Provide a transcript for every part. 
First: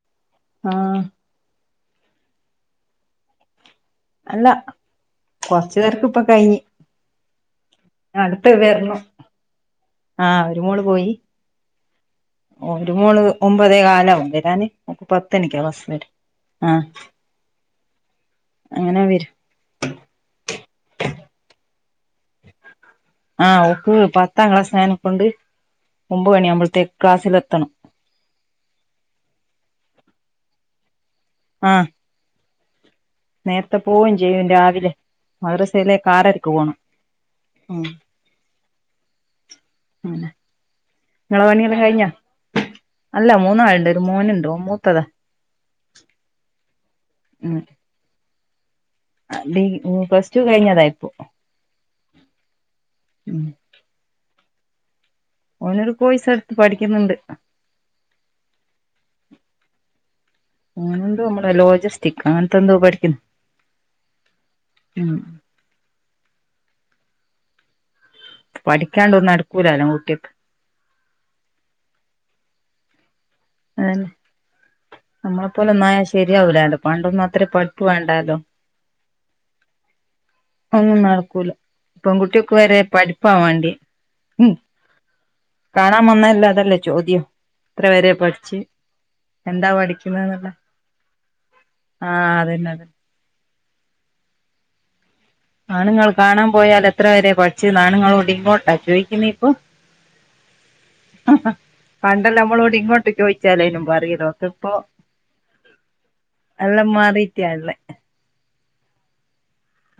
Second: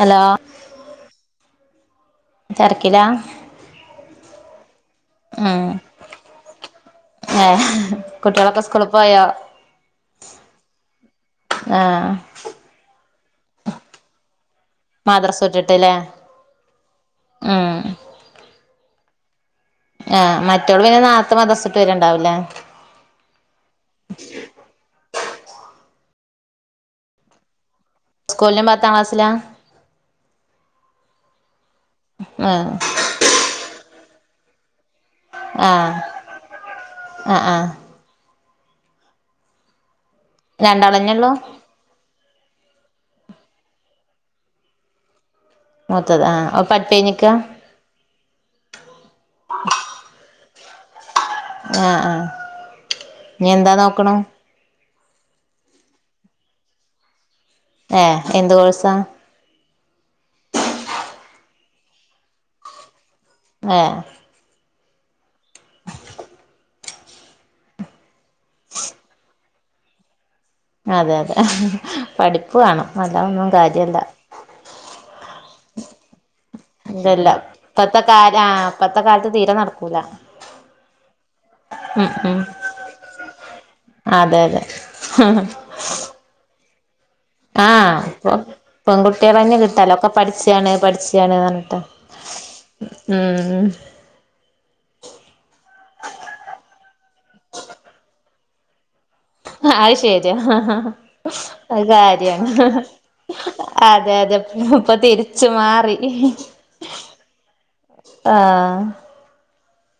Hello ആഹ് തെരക്കിലാ അല്ല കുറച്ച് തെരക്ക് ഇപ്പൊ കഴിഞ്ഞ് ഏ അടുത്ത കുട്ട്യാളൊക്കെ സ്കൂളിൽ വരണം പോയോ ആഹ് ഒരു മോള് പോയി ആഹ് ഒരു മോള് ഒമ്പതേക്കാലവും വരാന് മദ്രസ പത്തണിക്ക ക്ലാസ്സ് വിട്ടിട്ട്ല്ലേ വരാ ആ ഉം അങ്ങനെ വരു ആ മറ്റൊൾ പിന്നെ നാരത്തെ മദ്രസ്സ് വിട്ട് വരുണ്ടാവൂല്ലേ ആഹ ഓക്ക് പത്താം ക്ലാസ് ആയേന കൊണ്ട് ഒമ്പത് മണിയാവുമ്പഴത്തേക്ക് ക്ലാസ്സിൽ എത്തണം സ്കൂളിലും പത്താം ക്ലാസ്സിലാ ആഹ് ആഹ് നേരത്തെ പോവും ചെയ്യും രാവിലെ ആഹ് മദ്രസയിലെക്ക് ആറരക്ക് പോണം ആഹ് ആഹ് മ് ആ രണ്ടാളന്നെ ഉള്ളൂ ഇങ്ങളെ പണിയെല്ലാം കഴിഞ്ഞ അല്ല മൂന്നാൾണ്ട് ഒരു മോനുണ്ട് ഓൻ മൂത്തതാ മൂത്തത് ആ പഠിപ്പ് കഴിഞ്ഞ് നിക്കാ അല്ലെ പ്ലസ് ടു കഴിഞ്ഞതായിപ്പോ ആഹ് ആഹ ഇഞ് എന്താ നോക്ക്ണു ഓനോരു കോയ്സ് എടുത്ത് പഠിക്കുന്നുണ്ട് ഏ എന്ത് കോഴ്‌സാ ഓനെന്തോ നമ്മളെ ലോജിസ്റ്റികോ അങ്ങനത്തെന്തോ പഠിക്ക്ന്നു ഏഹ് മ് പഠിക്കാണ്ട് ഒന്നും നടക്കൂലല്ലോ കുട്ടി അതെ അതെ പഠിപ്പ് വാണം അതാ ഒന്ന അന്നേ നമ്മളെപ്പോലെന്നായ ശരിയാവൂലാലോ പണ്ടൊന്നും ഇല്ലല്ല അത്ര പഠിപ്പ് ഇപ്പത്തെ വേണ്ടാലോ കാല ആഹ് ഇപ്പത്തെ കാലത്ത് തീരെ നടക്കൂല ഒന്നും നടക്കൂല ഉം ഉം പ്പെങ്കുട്ട്യാക്ക് വരെ പഠിപ്പാ വാണ്ട്യെ അതെ അതെ കാണാൻവന്നല്ലഅതല്ലേ ചോദ്യം ത്ര വരെ പഠിച്ച് പെങ്കുട്ട്യാളന്നെ എന്താ കിട്ടാല്ല ഒക്കെ പഠിക്കുന്നേന്നുള്ള പഠിച്ചാണ് പഠ്ച്ചാണ് അർഞ്ഞിട്ട് ആഹ് അതന്നെ അതന്നെ ഉം ആണ്ങ്ങൾ കാണാം പോയാലഎത്ര വരെ പട്ച്ച്ന്നാണ്ങ്ങളോടിങ്ങോട്ടാ ചോയിക്ക്ന്നിപ്പൊ ആയ്ശെരിയാ അഅ് പണ്ടല്ല കാര്യാണ് നമ്മളോട് ഇങ്ങോട്ട് ചോദിച്ചാലേനും അതെ പറയലോ അതെ ഒക്കെ ഇപ്പ് ഇപ്പൊ തിരി ച്ച് മാറീ എല്ലം മാറീറ്റ്യാള്ളേ ആഹ്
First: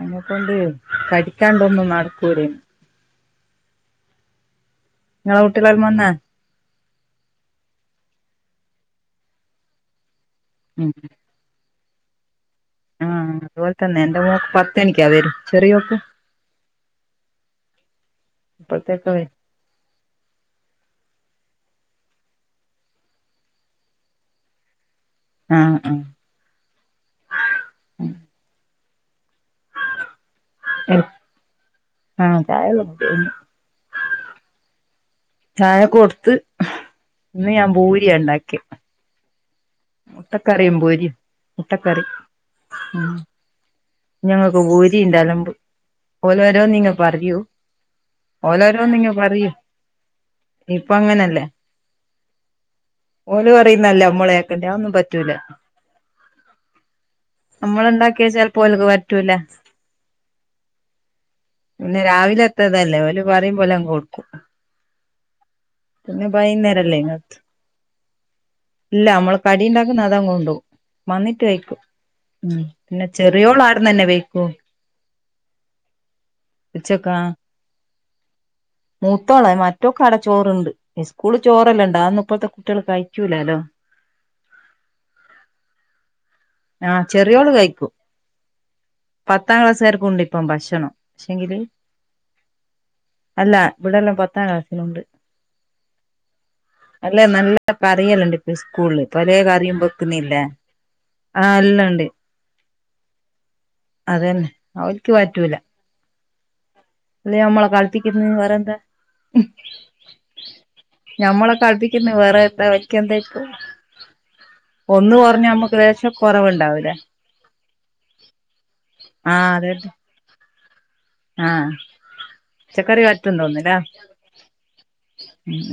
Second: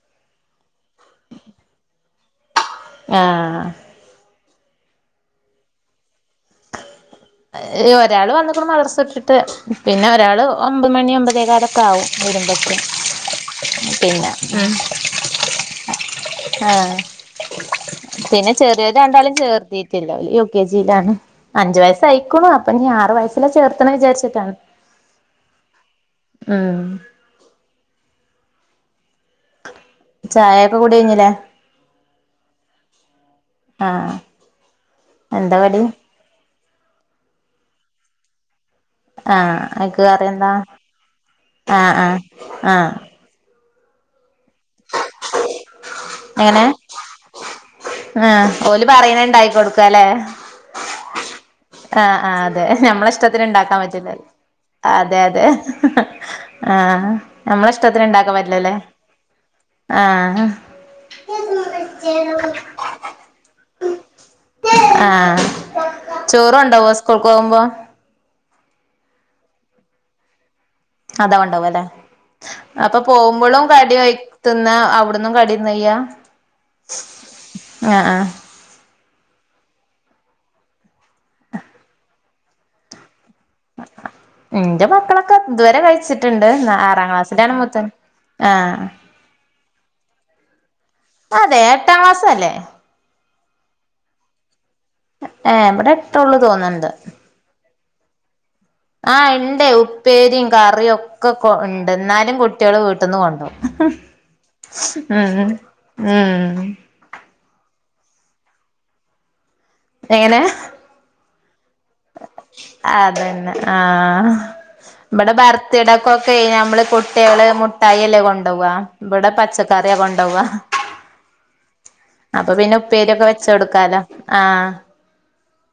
അമ്മെക്കൊണ്ട് കടിക്കാള്ളാെന്നും നടക്കൂലേ ആഹ് ഇങ്ങളെ കുട്ട്യള് [unintelligible] ഏ് ഒരാള് വന്ന്കുണു മദ്രസുട്ട്ട്ട് പിന്നെ ഒരാള് ഉം ഒമ്പമണി ഒമ്പത് തേകാലൊക്കാവും വരുമ്പക്ക് ആഹ് അതുപോലെ തന്നെ എന്റെ ട്ടില്ല മോക്ക് ഉം പത്തണിക്കാ വരും ചെറിയോക്ക് ആഹ് പിന്നെ ചെറിയെത് ഇപ്പഴത്തേക്ക് വരും രണ്ടാളീം ചേർത്തി ട്ടില്ല ഓല് യു കെ ജിലാണ് അഞ്ച് വയസ്സ് അയ്ക്കുണു അപ്പെഞ്ഞ് ആറ് വയസ്സിലാ ചേർത്തണം വിചാര്ച്ച്ട്ടാണ് ആഹ് ആഹ് ആഹ് ചായൊക്കെ കുടിയഴിഞ്ഞിലേ [inaudible] ചായക്കെ കുട്ച്ചൂ ആഹ് ആഹ് ചായ കൊട്ത്ത് ഇന്ന് ഞാൻ ഭൂരിയാ ഇണ്ടാക്ക്യ ആഹ് അയ്ക്ക് കറ്യന്താ ഭൂരിയും അഹ് മുട്ടക്കറി ആഹ് ആഹ് ഞ്ഞ് ഞങ്ങക്ക് ഭൂരീണ്ടലമ്പ് എങ്ങനെ ഓലോരോന്നിങ്ങ് പറയൂ ആഹ് ഓല് ഓലോരോന്നിങ്ങ് പറയണ ഇണ്ടാക്കി പറയും കൊടുക്കാല്ലേ ഇപ്പൊ അങ്ങനെല്ലേ ആഹ് ആഹ് അതെ നമ്മള ഇഷ്ടത്തിന് ഇണ്ടാക്കാൻ പറയുന്നല്ലേ പറ്റില്ല നമ്മള് കേക്കണ്ടേ അതൊന്നും അതെ പറ്റൂല അതെ ആഹ് നമ്മള ഇഷ്ടത്തിന് ഇണ്ടാക്കാൻ പറ്റില്ല അപ്പോൽക്ക് പറ്റൂല [inaudible] പിന്നെ രാവിലെത്തതല്ലേ ഓല് പറിമ്പോലേം കൊട്ക്കും ആഹ് പിന്നെ ചോറ് കൊണ്ടോവോ ബൈന്നേരല്ലേ സ്കൂൾക്ക് ഇങ്ങത്ത് പോകുമ്പോ ഇല്ല നമ്മള് കടിണ്ടാക്കുന്ന അതാണ കൊണ്ടോകും വന്നിട്ട് കഴിക്കും ഉം ന്നെട്ട് പോവുമ്പളും കടി കഴ് ത്ത്ന്നാ അവട്ന്നും കടിന്നയ്യാ ഉച്ചക്കാ ആഹ് ആഹ് മൂത്തോളേ മറ്റോക്കാടെ ച്ചോറ്ണ്ട് ഇസ്കൂള് ചോറെല്ലണ്ടാ അഒന്നും ഇപ്പഴ്ത്തെ കുട്ട്യാള് കഴിക്കൂലാല്ലോ ഇന്റെ മക്കളൊക്കെ ഇത് വരെ കഴിച്ചിട്ട്ണ്ട് നാ ആഹ് ആറാം ചെറിയോള് ക്ലാസ്സിലാണ് മൂത്തോന് കഴിക്കും ആഹ് പത്താം ക്ലാസ്സാര്ക്കുണ്ട് ഇപ്പം ഭക്ഷണം പക്ഷെങ്കില് അതെ എട്ടാം ക്ലാസ്സല്ലേ അല്ല ഇവിടെല്ലോം പത്താം ക്ലാസ്സിനുണ്ട് ഏഹ് ഇവിടെ എട്ടൊള്ളൂ തോന്ന്ണ്ട് അല്ലെ നല്ല കറിയല്ലണ്ട് ഇപ്പ സ്കൂളില് പലേ കറിയും മ്പക്ക് പ്പേരിം കറിയൊക്കൊ ക്കൊ ണ്ട് ന്നാലും കുട്ട്യാള് വീട്ട്ന്ന് കൊണ്ടോവും അതന്നെ അവർക്ക് ഉം ഉം ഉം ഓല് ഞമ്മളെ കൾപ്പിക്ക്ന്ന് വേറെന്താ എങ്ങനെ ഞമ്മളൊക്കെ അടുപ്പിക്കുന്നു വേറെ എത്ര വക്ക എന്തായിപ്പ? അതന്നെ ആഹ് ഒന്ന് ഇവിടെ കൊറഞ്ഞ നമ്മുക്ക് ലേശം ബർത്ത്ഡേക്കൊക്കെ നമ്മള് കുറവുണ്ടാവൂല്ലേ. കുട്ടികള് മുട്ടായി അല്ലേ കൊണ്ടോവാ, ഇബാടെ ആഹ് അതെതെ പച്ചക്കറിയ കൊണ്ടോവാ. ആഹ് അപ്പൊ പിന്നെ പച്ചക്കറി ഉപ്പേരിക്കൊ വെച്ചോട് ക്കാലോ. ആഹ് ഉം..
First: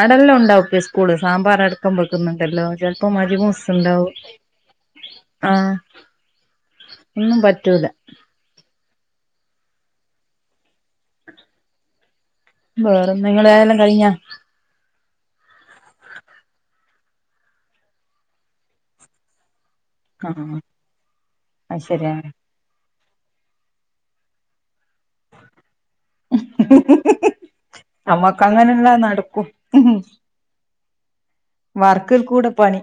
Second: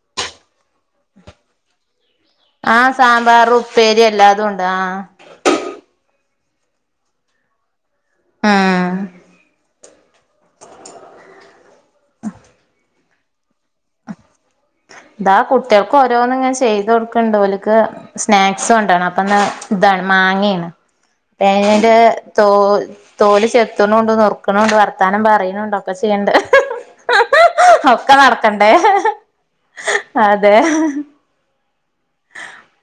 അവ്ടെല്ലാം ണ്ടാവും പെ സ്കൂള്. സാമ്പാർ അടു കമ്പക്കുന്നുണ്ടല്ലോ ആഹ് ചിലപ്പോം മതി സാമ്പാർ ഉപ്പേരി മൂസ്ണ്ടാവും. എല്ലാതും ഉണ്ട് ആഹ് ആഹ് ഒന്നും പറ്റൂല ആഹ് വേറെ നിങ്ങളയല്ലാം കഴിഞ്ഞ? ഇതാ കുട്ടികൾക്ക് ഓരോന്നും ഇങ്ങനെ ചെയ്ത് കൊട്ക്ക്ണ്ട്, ഓൽക്ക് സ്നാക്സ് കൊണ്ടോണം അപ്പന്ന്... താണ് ആഹ് മാങ്ങേണ്, അത് തേങ്ങന്റെ ശരിയാ തോ തോല് ചെത്ത്ണുണ്ട് നുറുക്കണുണ്ട് വർത്താനം പറയണുണ്ട്, ഒക്കെ ചെയ്യണ്ട്. ഒക്കെ നടക്കണ്ടേ? കുട്ടി അതെ. വർക്കിൽ കൂടെ പണി.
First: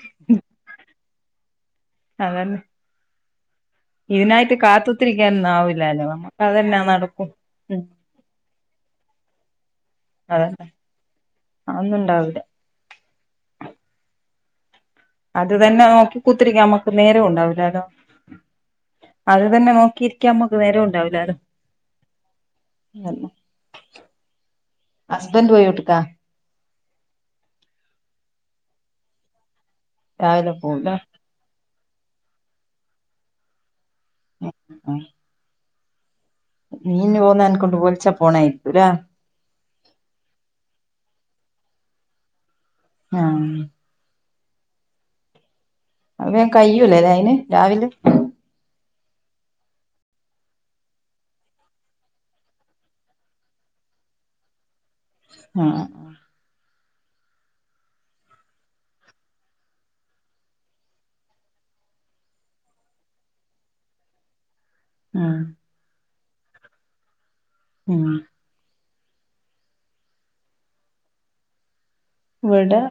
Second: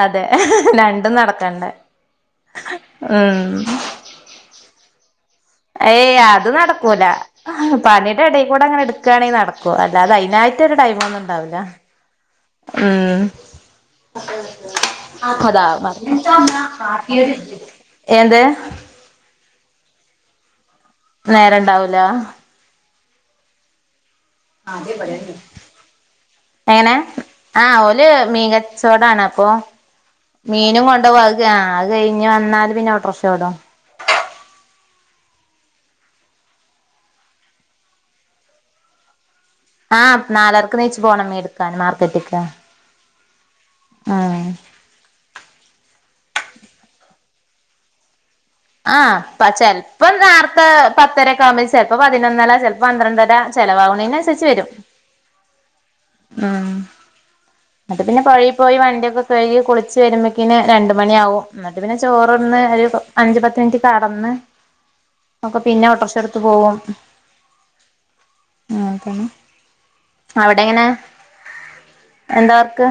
അതെ, രണ്ടും നടക്കണ്ടേ? അതന്നെ. ആഹ് ഇതിനായ്ട്ട് കാത്ത് ഏയ് അത് നടക്കൂല, നടക്കും ഉം പണിയുടെ എടെകൂടെങ്ങനെ ട്ത്ത് ഇട്ക്കണെങ്കി നടക്കും, അതന്നെ അല്ലതെതിനായിട്ടൊരു ടൈം ഒന്നും ണ്ടാവ് ല്ല. അതൊന്നും ണ്ടാവില്ല. ആഹ് അത് അതാ, തന്നെ നോക്കി കുത്തിരിക്കാൻ നമ്മക്ക് നേരം ഉണ്ടാവില്ലാലോ എന്ത്? അത് തന്നെ നോക്കിയിരിക്കാ നമുക്ക് നേരോണ്ടാവ് ല്ല നേരണ്ടാവ് ല. അതന്നെ അതെ ഹസ്ബൻഡ് പോയോട്ട്ക്കാ എങ്ങനെ? ആഹ് ഓല് മീൻ കച്ചോടാണ് അപ്പോ? രാവിലെ മീനും പോവുല്ലേ കൊണ്ട് പൊയ്ക്കാണ്, അത് കഴിഞ്ഞ് വന്നാല് പിന്നെ ഓട്ട്രഷോടും. ആ ആ മീന് പോക്ണോണ്ട് പൊലർച്ച പോണേയിക്കും ലേ? ആഹ് നാലരക്ക് നീച്ചു പോണം മീൻ എടുക്കാൻ മാർക്കറ്റക്ക്. ആഹ് ആഹ് അങ്ങനെ കയ്യൂല്ലേ അയിന് രാവിലെ? ആ ചെലപ്പ നേർത്തെ പത്തര ഒക്കെ ആകുമ്പോ ചെലപ്പോ പതിനൊന്നര ചലപ്പോ പന്ത്രണ്ടര. ചെലവാവ്ണിനന്സരിച്ച് വരും. ആഹ് ആഹ് എന്നിട്ട് പിന്നെ പുഴയി പോയി വണ്ടിയൊക്കെ കഴുകി കുളിച്ച് വരുമ്പോഴക്കിന് രണ്ട് മണിയാവും, എന്നിട്ട് പിന്നെ ചോറൊന്ന് ഒരു അഞ്ച് പത്ത് മിനിറ്റ് കടന്ന്... ഉം. അപ്പൊ പിന്നെ ഓട്ടർശെടുത്ത് പോകും. ഉം. ആഹ് തന്നെ അവിടെങ്ങനെ? ഇവിടെ എന്താവർക്ക്?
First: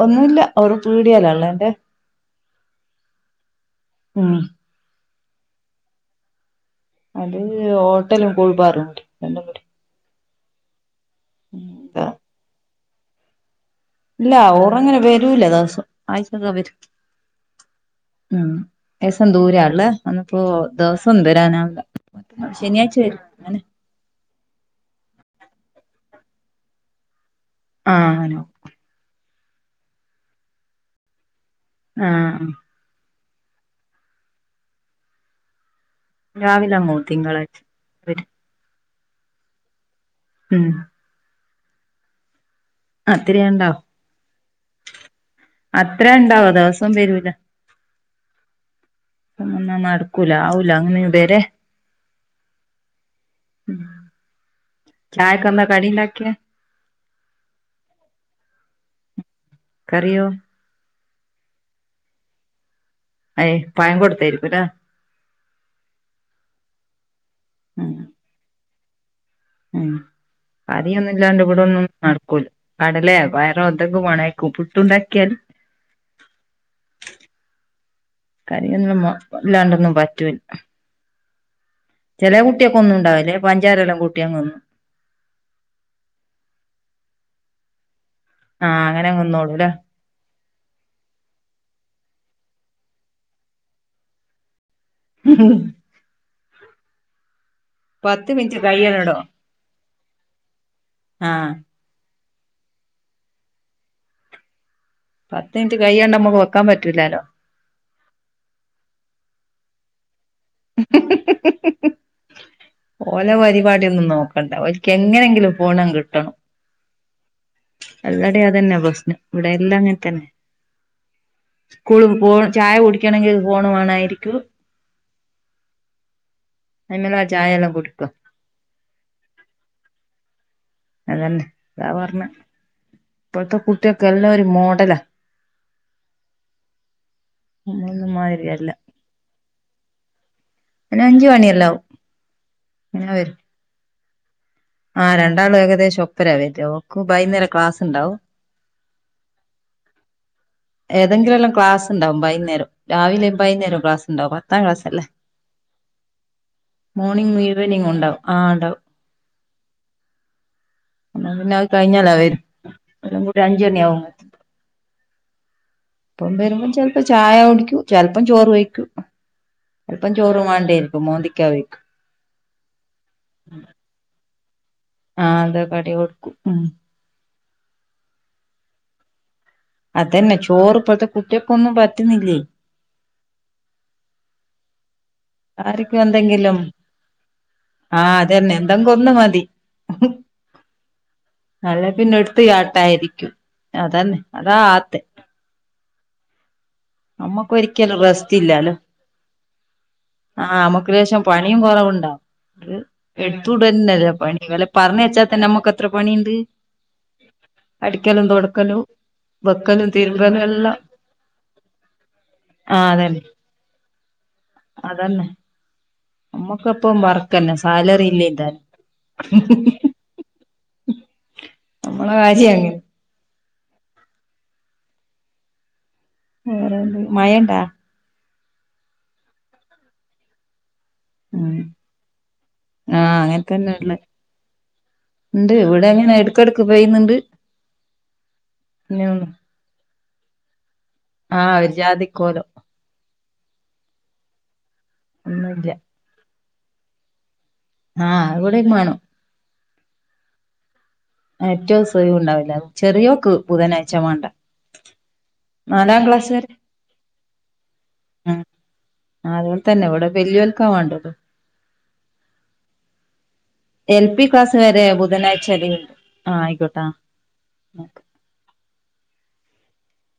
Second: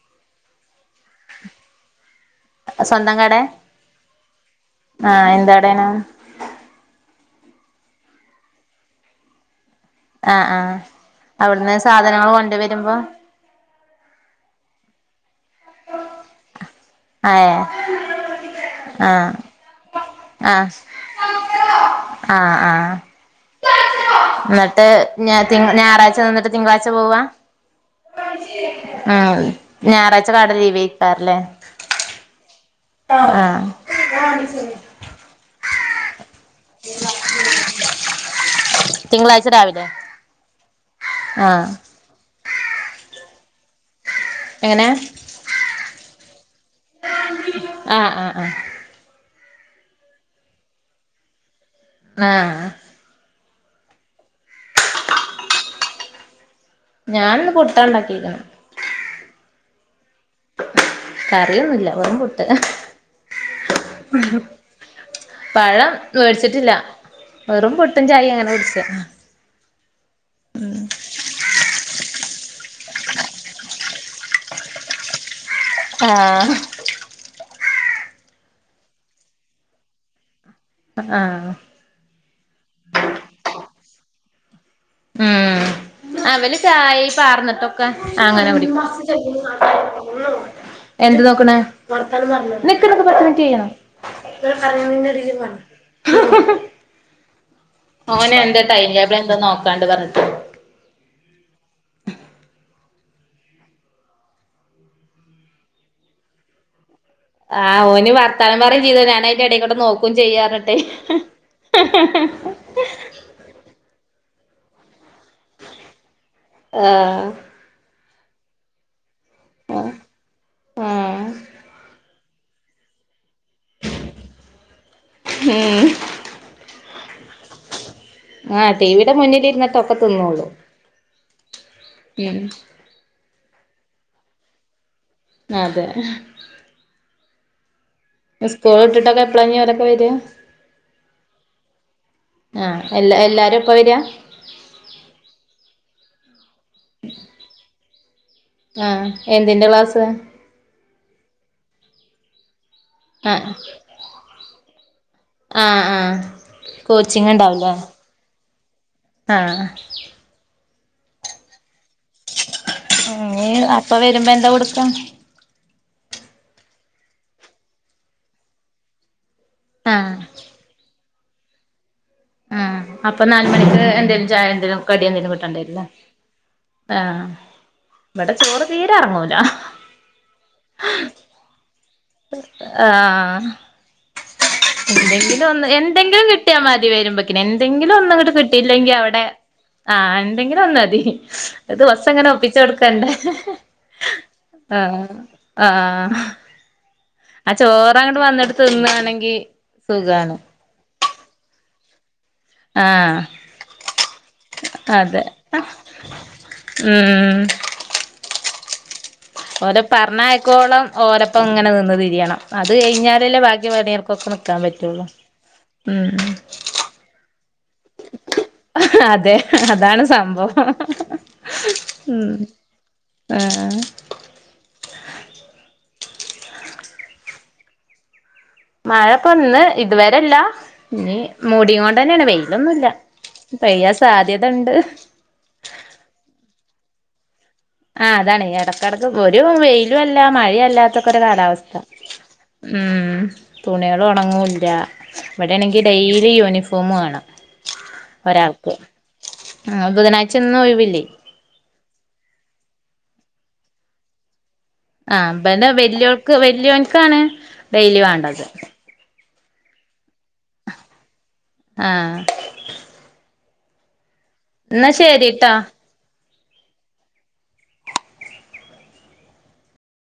ഒന്നുല്ല അവർ പീടിയാലാള്ളെ. സ്വന്തം കടെ ആഹ് ആഹ് എന്ത് കടയാണ് അത് ഹോട്ടലും കൂൾബാറും ര - ആഹ് ആഹ് അവിടുന്ന് ഉം സാധനങ്ങള് കൊണ്ട് വരുമ്പോ. ഇല്ല ഓർ [unintelligible] [inaudible] ങ്ങനെ വരൂല. ആഴ്ചയിൽ വരും ഏ ആ ലേശം ദൂരെയാ ഉള്ളത് അന്ന് ഇപ്പോ ആ ദെവസം വരായാവില്ല ആ ആ ശനിയാഴ്ച വരും അങ്ങനെ ഏ ഞായറാഴ്ച്ച നിന്നിട്ട് തിളാഴ്ച്ച പോവാ. ആഹ് നോ ആ ഞായറാഴ്ച്ച കട ലീവേകാരല്ലേരിക്കും ആഹ് ആഹ് രാവിലെ മോള് തിങ്കളാഴ്ച അവര്. തിങ്കളാഴ്ച രാവിലെ ഉം ആഹ് പത്തിരി ഞാൻ ഉണ്ടാകും എങ്ങനെ അത്ര ഉണ്ടാവോ ദിവസം വരൂല. ആഹ് ആ ഹ് ആഹ് ഒന്നൊന്നും നടക്കൂല ആവൂല അങ്ങനെയ വേരെ ആഹ് ചായക്കെന്താ കടി ഒണ്ടാക്കിയേ. ഞാൻ ഇന്ന് പുട്ടാണ് ഉണ്ടാക്കിയെക്കുന്നെ കറിയോ കറിയൊന്നുമില്ല വെറും പുട്ട് അയ് പയം കൊടുത്തായിരിക്കും അല്ലേ പഴം മേടിച്ചിട്ടില്ല വെറും പുട്ടും ചായയും അങ്ങനെ കുടിച്ചെ കടി ഒന്നും ഇല്ലാണ്ട് ഇവിടെയൊന്നും നടക്കൂല. കടലേ പയറോ എന്തൊക്കെ വേണേ പുട്ട് ഉണ്ടാക്കിയാല് ആഹ് കറിയൊന്നും ഇല്ലാണ്ടൊന്നും പറ്റൂല്ല. അഹ് ആഹ് ചെല കുട്ടിയൊക്കെന്നും ഉണ്ടാവില്ലേ പഞ്ചാരെല്ലാം കൂട്ടി അങ് തിന്നും. ഉം അവര് ചായയിൽ പാർന്നിട്ടൊക്കെ അങ്ങനെ കുടിക്കും. ആഹ് അങ്ങനെ തിന്നോളൂല്ലേ എന്ത് നോക്കണ നിക്നിക് പറഞ്ഞിട് ചെയ്യാം [unintelligible] അ പറയുന്നന്ന രീതി പറ പത്ത് ഓന് മിനിറ്റ് എന്താ ടൈംടബിൾ കഴിയണടോ എന്തോ നോക്കാണ്ട് പറഞ്ഞു. ആഹ് പത്ത് മിനിറ്റ് കയ്യാണ്ട് നമ്മുക്ക് വെക്കാൻ പറ്റില്ലല്ലോ. ആഹ് ഓന് വർത്താനം പറയുവേ ചെയ്തു ഞാൻ അതിന്റെയെടെക്കൂടെ നോക്കു- ക്കും ചെയ്യാറുണ്ടെ ഓലെ പരിപാടി ഒന്നും നോക്കണ്ട ഓല്ക്ക് എങ്ങനെങ്കിലും ഫോണ് അങ്ങ് കിട്ടണം ആഹ് എല്ലാംടെ അത് തന്നെ പ്രശ്നം ഇവിടെല്ലാം അങ്ങനെ തന്നെ ആഹ് സ്കൂളും- ഫോ ചായ കുടിക്കണെങ്കി ഫോണ് വേണായിരിക്കും. ഉം അങ്ങ [unintelligible] നെ ചായ എല്ലാം കുടിക്കും ആഹ് ടിവിയുടെ മുന്നിലിരുന്നിട്ട് ഒക്കെ തിന്നോളും അത് തന്നെ അതാ പറഞ്ഞെ ഇപ്പഴത്തെ കുട്ടികൾക്ക് എല്ലാം ഒരു മോഡലാ. അതെ നമ്മളൊന്നും മാ സ്കൂള് വീട്ടിട്ടൊക്കെ എപ്പളാഞ്ഞ് ഓലൊക്കെ വരാ അഞ്ച് മണിയെല്ലാവും ആഹ് എല്ല എല്ലാരും ഇപ്പ വരാ ആഹ് രണ്ടാള് ഏകദേശം ഒപ്പരാ വരാഓ ബൈന്നേര ക്ലാസ്ണ്ടാവും ആഹ് എന്തിന്റെ ക്ലാസ് ഏതെങ്കിലല്ലാം ക്ലാസ് ഉണ്ടാവും ബൈന്നേരം രാവിലെ ആഹ് ബൈന്നേരും ക്ലസ് ഉണ്ടാവും പത്താം ക്ലാസല്ലേ ആഹ് ആഹ് കോച്ചിങ് മോർണിംഗ് ഉണ്ടാവുംല്ലേ ഈവനിങ് ഉണ്ടാവും ആ ഇണ്ടാവും ആഹ് എന്നാ പിന്നെ അത് കഴിഞ്ഞാല വരു നീ അപ്പ വരുമ്പോ എന്താ കൊടുക്കാ ഇപ്പം വരുമ്പോ ചെൽപ്പം ചായ കുടിക്കൂ ചെൽപ്പം ചോറ് വഴിക്കൂ അല്പ്പം ആഹ് ചോറു മാണ്ടേരിക്കും മോന്തിക്കാവേ ആഹ് അപ്പൊ നാല് മണിക്ക് എന്തേലും ചായ എന്തേലും കടി എന്തേലും ആഹ് അതെ കിട്ടണ്ടിയരുലേ കടി കൊടുക്കും ഉം ആഹ് ഇവിടെ ചോറ് തീരെ എറങ്ങൂല അതന്നെ ചോറ് ഇപ്പഴത്തെ കുട്ടിക്കൊന്നും പറ്റ്ന്നില്ലേ ആഹ് ആഹ് ഇണ്ടെങ്കിൽ ഒന്ന് എന്തെങ്കിലും കിട്ടിയാ മതി വരുമ്പോക്കിന് എന്തെങ്കിലും ആഹ് ഒന്ന്ങ്ങട്ട് അതന്നെ എന്തെങ്കും കിട്ടിയില്ലെങ്കിൽ ഒന്ന് അവിടെ മതി ആഹ് എന്തെങ്കിലൊന്ന്തി അല്ലെ ദിവസ പിന്നെ ങ്ങനെ എടുത്ത് ഒപ്പിച്ചൊട്ക്കണ്ടെ ചാട്ടായിരിക്കും അതന്നെ അതാ ആത്ത് ആഹ് ആഹ് ആ അമ്മക്ക് ഒരിക്കലും ചോറങ്ങട്ട് വന്നിട്ട് റസ്റ്റില്ലാലൊ തിന്നാണെങ്കി സുഖാണ് ആ അമ്മക്റേഷം പണിയും കൊറവുണ്ടാ ആഹ് എടുത്തുടന്നെല്ലെ പണി ഇവലെ അതെ പറഞ്ഞെച്ചാതന്നെ നമ്ക്ക്‌ത്ര പണിണ്ട് ഉം അടിക്കലും തൊടക്കലും ഓലെ വെക്കലും തിരുമ്പലും എല്ലാം പറണയക്കോളം ഓലപ്പം ഇങ്ങനെ നിന്ന് തിരിയണം അത് ആഹ് അതന്നെ കഴിഞ്ഞാലല്ലേ ബാക്കി പണിയർക്കൊക്കെ നിക്കാൻ പറ്റുള്ളു ഉം നമ്മക്കപ്പം വർക്ക്ന്നെ സാലറി ഇല്ലേ താനും അതെ അതാണ് സംഭവം നമ്മളെ ഉം കാര്യം അങ്ങനെ ഏഹ് വറെന്തെ മഴണ്ടാ മഴപ്പം ഇന്ന് ഇതുവരെല്ലാ ഇഞ് ഉം മൂടികോണ്ടന്നെണ് വെയിലൊന്നുല്ല ആഹ് പെയ്യാൻ സാധ്യത ഇണ്ട് ഇണ്ട് ഇവിടെ എങ്ങനെ എടക്കടക്ക് പെയ്യുന്നുണ്ട് ആ അതാണ് എടക്കടക്ക് പിന്നെ ഒരു വെയിലും അല്ല മഴല്ലാത്തക്കൊരു ആഹ് ഒരു കാലാവസ്ഥ ജാതിക്കോലം ഉം തുണികള് ഒണങ്ങുല്ല്യ ഒന്നുല്ല ഇവിടെണങ്കി ഡെയിലി യൂണിഫോമാണം ആഹ് ഇവിടെയും ഒരാൾക്ക് വേണം ഉം ബുധനാഴ്ചയ്ന്നും ഒഴിവില്ലേ ഏറ്റസു ഒയിവുണ്ടാവുല്ല ചെറിയോക്ക് ബുധനാഴ്ച്ച വാണ്ട ആഹ് ഇബന്റെ വല്യൊള്ക്ക്‌ വരെ വല്ല്യോൻക്കാണ് ഡെയ്ലി വാണ്ടത് ആഹ് അങ്ങനെ തന്നെ ഇവിടെ വലിയോൽക്കാ വാണ്ടത് ആഹ് എൽ പി ക്ലാസ് വരെ എന്നാ ശരിട്ടോ ബുധനാഴ്ചയിൽ ആ ആയിക്കോട്ടാ